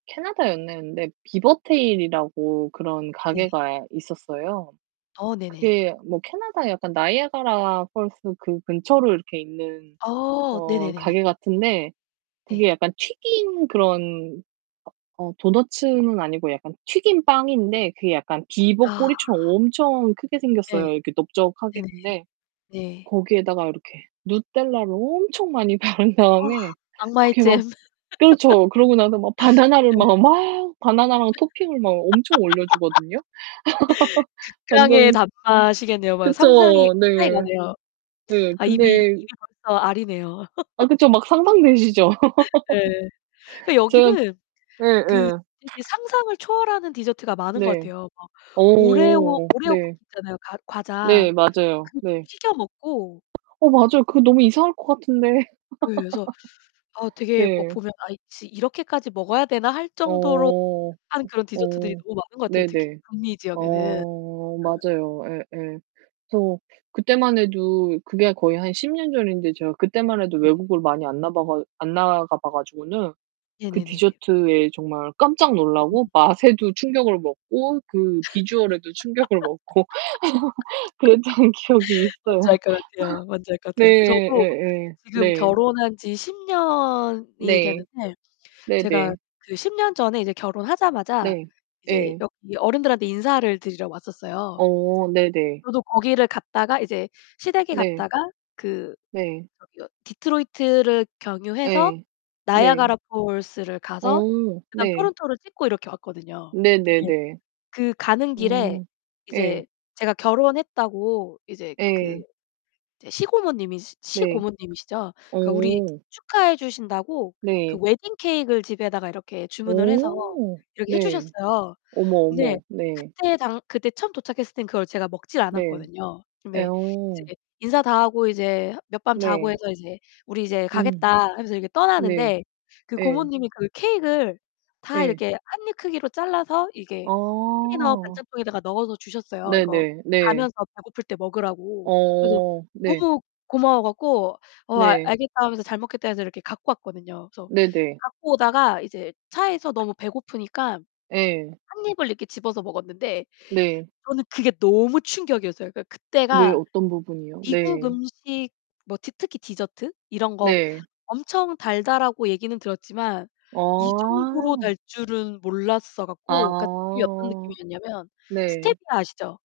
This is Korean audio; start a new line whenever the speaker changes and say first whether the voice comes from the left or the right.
right: 캐나다 였는데 BeaverTails이라고 그런
left: 네.
right: 가게가 있었어요.
left: 어 네네.
right: 그게 뭐 캐나다에 약간 나이아가라 펄스 그 근처로 이렇게 있는
left: 어.
right: 어
left: 네네네네.
right: 가게 같은데
left: 네.
right: 그게 약간 튀긴 그런 어 도너츠는 아니고 약간 튀긴 빵인데 그게 약간 비버
left: 아.
right: 꼬리처럼 엄청 크게
left: 네.
right: 생겼어요. 이렇게 넓적하게
left: 네네네.
right: 근데
left: 네.
right: 거기에다가 이렇게 누텔라를 엄청 많이 바른
left: 아.
right: 다음에
left: 악마의
right: 그렇게 막
left: 잼.
right: 그렇죠. 그러고 나서 막 바나나를
left: 네.
right: 막, 막 바나나랑 토핑을 막 엄청 올려 주거든요.
left: 극강의
right: 완전
left: 단맛이겠네요. 성상이
right: 그쵸,
left: 상상이
right: 네.
left: 가네요.
right: 네.
left: 아 입이 입이
right: 근데
left: 벌써 아리네요.
right: 아 그쵸. 막 상상되시죠?
left: 네. 그
right: 제가
left: 여기는 그
right: 예예.
left: 이게 상상을 초월하는 디저트가 많은 것
right: 네.
left: 같아요. 막 오레오
right: 어.
left: 오레오 쿠키
right: 네.
left: 있잖아요, 과 과자.
right: 네 맞아요.
left: 그것도
right: 네.
left: 튀겨 먹고
right: 어 맞아요. 그거 너무 이상할 것 같은데.
left: 예 그래서 어 되게 어
right: 네.
left: 보면 아이 지 '이렇게까지 먹어야 되나.' 할 정도로
right: 어.
left: [unintelligible] 한 그런 디저트들이
right: 어.
left: 너무 많은 것 같아요, 특히
right: 네네.
left: 북미 지역에는.
right: 어.
left: 예.
right: 맞아요. 예예. 그래서 그때만 해도 그게 거의 한 10 년 전인데 제가 그때만 해도
left: 음.
right: 외국을 많이 안 나바가 안 나가 봐 가지고는 그
left: 네네네.
right: 디저트에 정말 깜짝
left: 음.
right: 놀라고 맛에도 충격을 먹고 그 비주얼에도 충격을 먹고 그랬던 기억이
left: 뭔지
right: 있어요.
left: 알 것 같아요, 뭔지 알 것
right: 네.
left: 같아요. 저도
right: 예예.
left: 지금
right: 네
left: 결혼한 지 10 년이
right: 네.
left: 되는데 제가
right: 네네.
left: 그 10 년 전에 이제 결혼하자마자
right: 네.
left: 이제
right: 예.
left: 여기 어른들한테 인사를 드리러 왔었어요.
right: 어 네네.
left: 저도 거기를 갔다가 이제 시댁에
right: 네.
left: 갔다가 그
right: 네.
left: 저기 어 디트로이트를 경유해서
right: 예. 네.
left: 나이아가라 폴스를 가서
right: 어.
left: 그다음
right: 네.
left: 토론토를 찍고 이렇게 왔거든요. 근데
right: 네네네.
left: 그 가는 길에
right: 음.
left: 이제
right: 예.
left: 제가 결혼했다고 이제 그
right: 예.
left: 이제 시고모님이
right: 네.
left: 시고모님이시죠?
right: 어.
left: 그 우리 축하해 주신다고 그
right: 네.
left: 웨딩 케이크을 집에다가 이렇게 주문을 해서
right: 어
left: 이렇게 해
right: 네.
left: 주셨어요.
right: 어머,
left: 근데
right: 어머. 네.
left: 그때 당 그때 처음 도착했을 때 그걸 제가 먹질
right: 네.
left: 않았거든요.
right: 예
left: 근데
right: 어.
left: 이제 인사 다 하고 이제 몇 밤 자고
right: 네.
left: 해서 이제 "우리 이제
right: 음.
left: 가겠다." 하면서 이렇게
right: 네.
left: 떠나는데 그
right: 예.
left: 고모님이 그 케이크을 다
right: 예.
left: 이렇게 1 입 크기로 잘라서 이게 컨테이너
right: 아.
left: 반찬통에다가 넣어서 주셨어요, 이거
right: 네네. 네.
left: 가면서 배고플 때 먹으라고. 그래서
right: 어. 네.
left: 너무 고마워 갖고 "어, 아
right: 네.
left: 알겠다." 하면서 "잘 먹겠다." 해서 이렇게 갖고 왔거든요. 그래서
right: 네네.
left: 갖고 오다가 이제 차에서 너무 배고프니까
right: 예.
left: 1 입을 이렇게 집어서 먹었는데
right: 네.
left: 저는 그게 너무 충격이었어요. 그니까
right: 왜요,
left: 그때가
right: 어떤 부분이요?
left: "미국
right: 네.
left: 음식 뭐 디 특히 디저트 이런 거
right: 네.
left: 엄청 달다."라고 얘기는 들었지만 이 정도로
right: 어.
left: 달 줄은 몰랐어 갖고 그니까 이게 어떤
right: 아.
left: 느낌이었냐면
right: 네.
left: 스테비아 아시죠?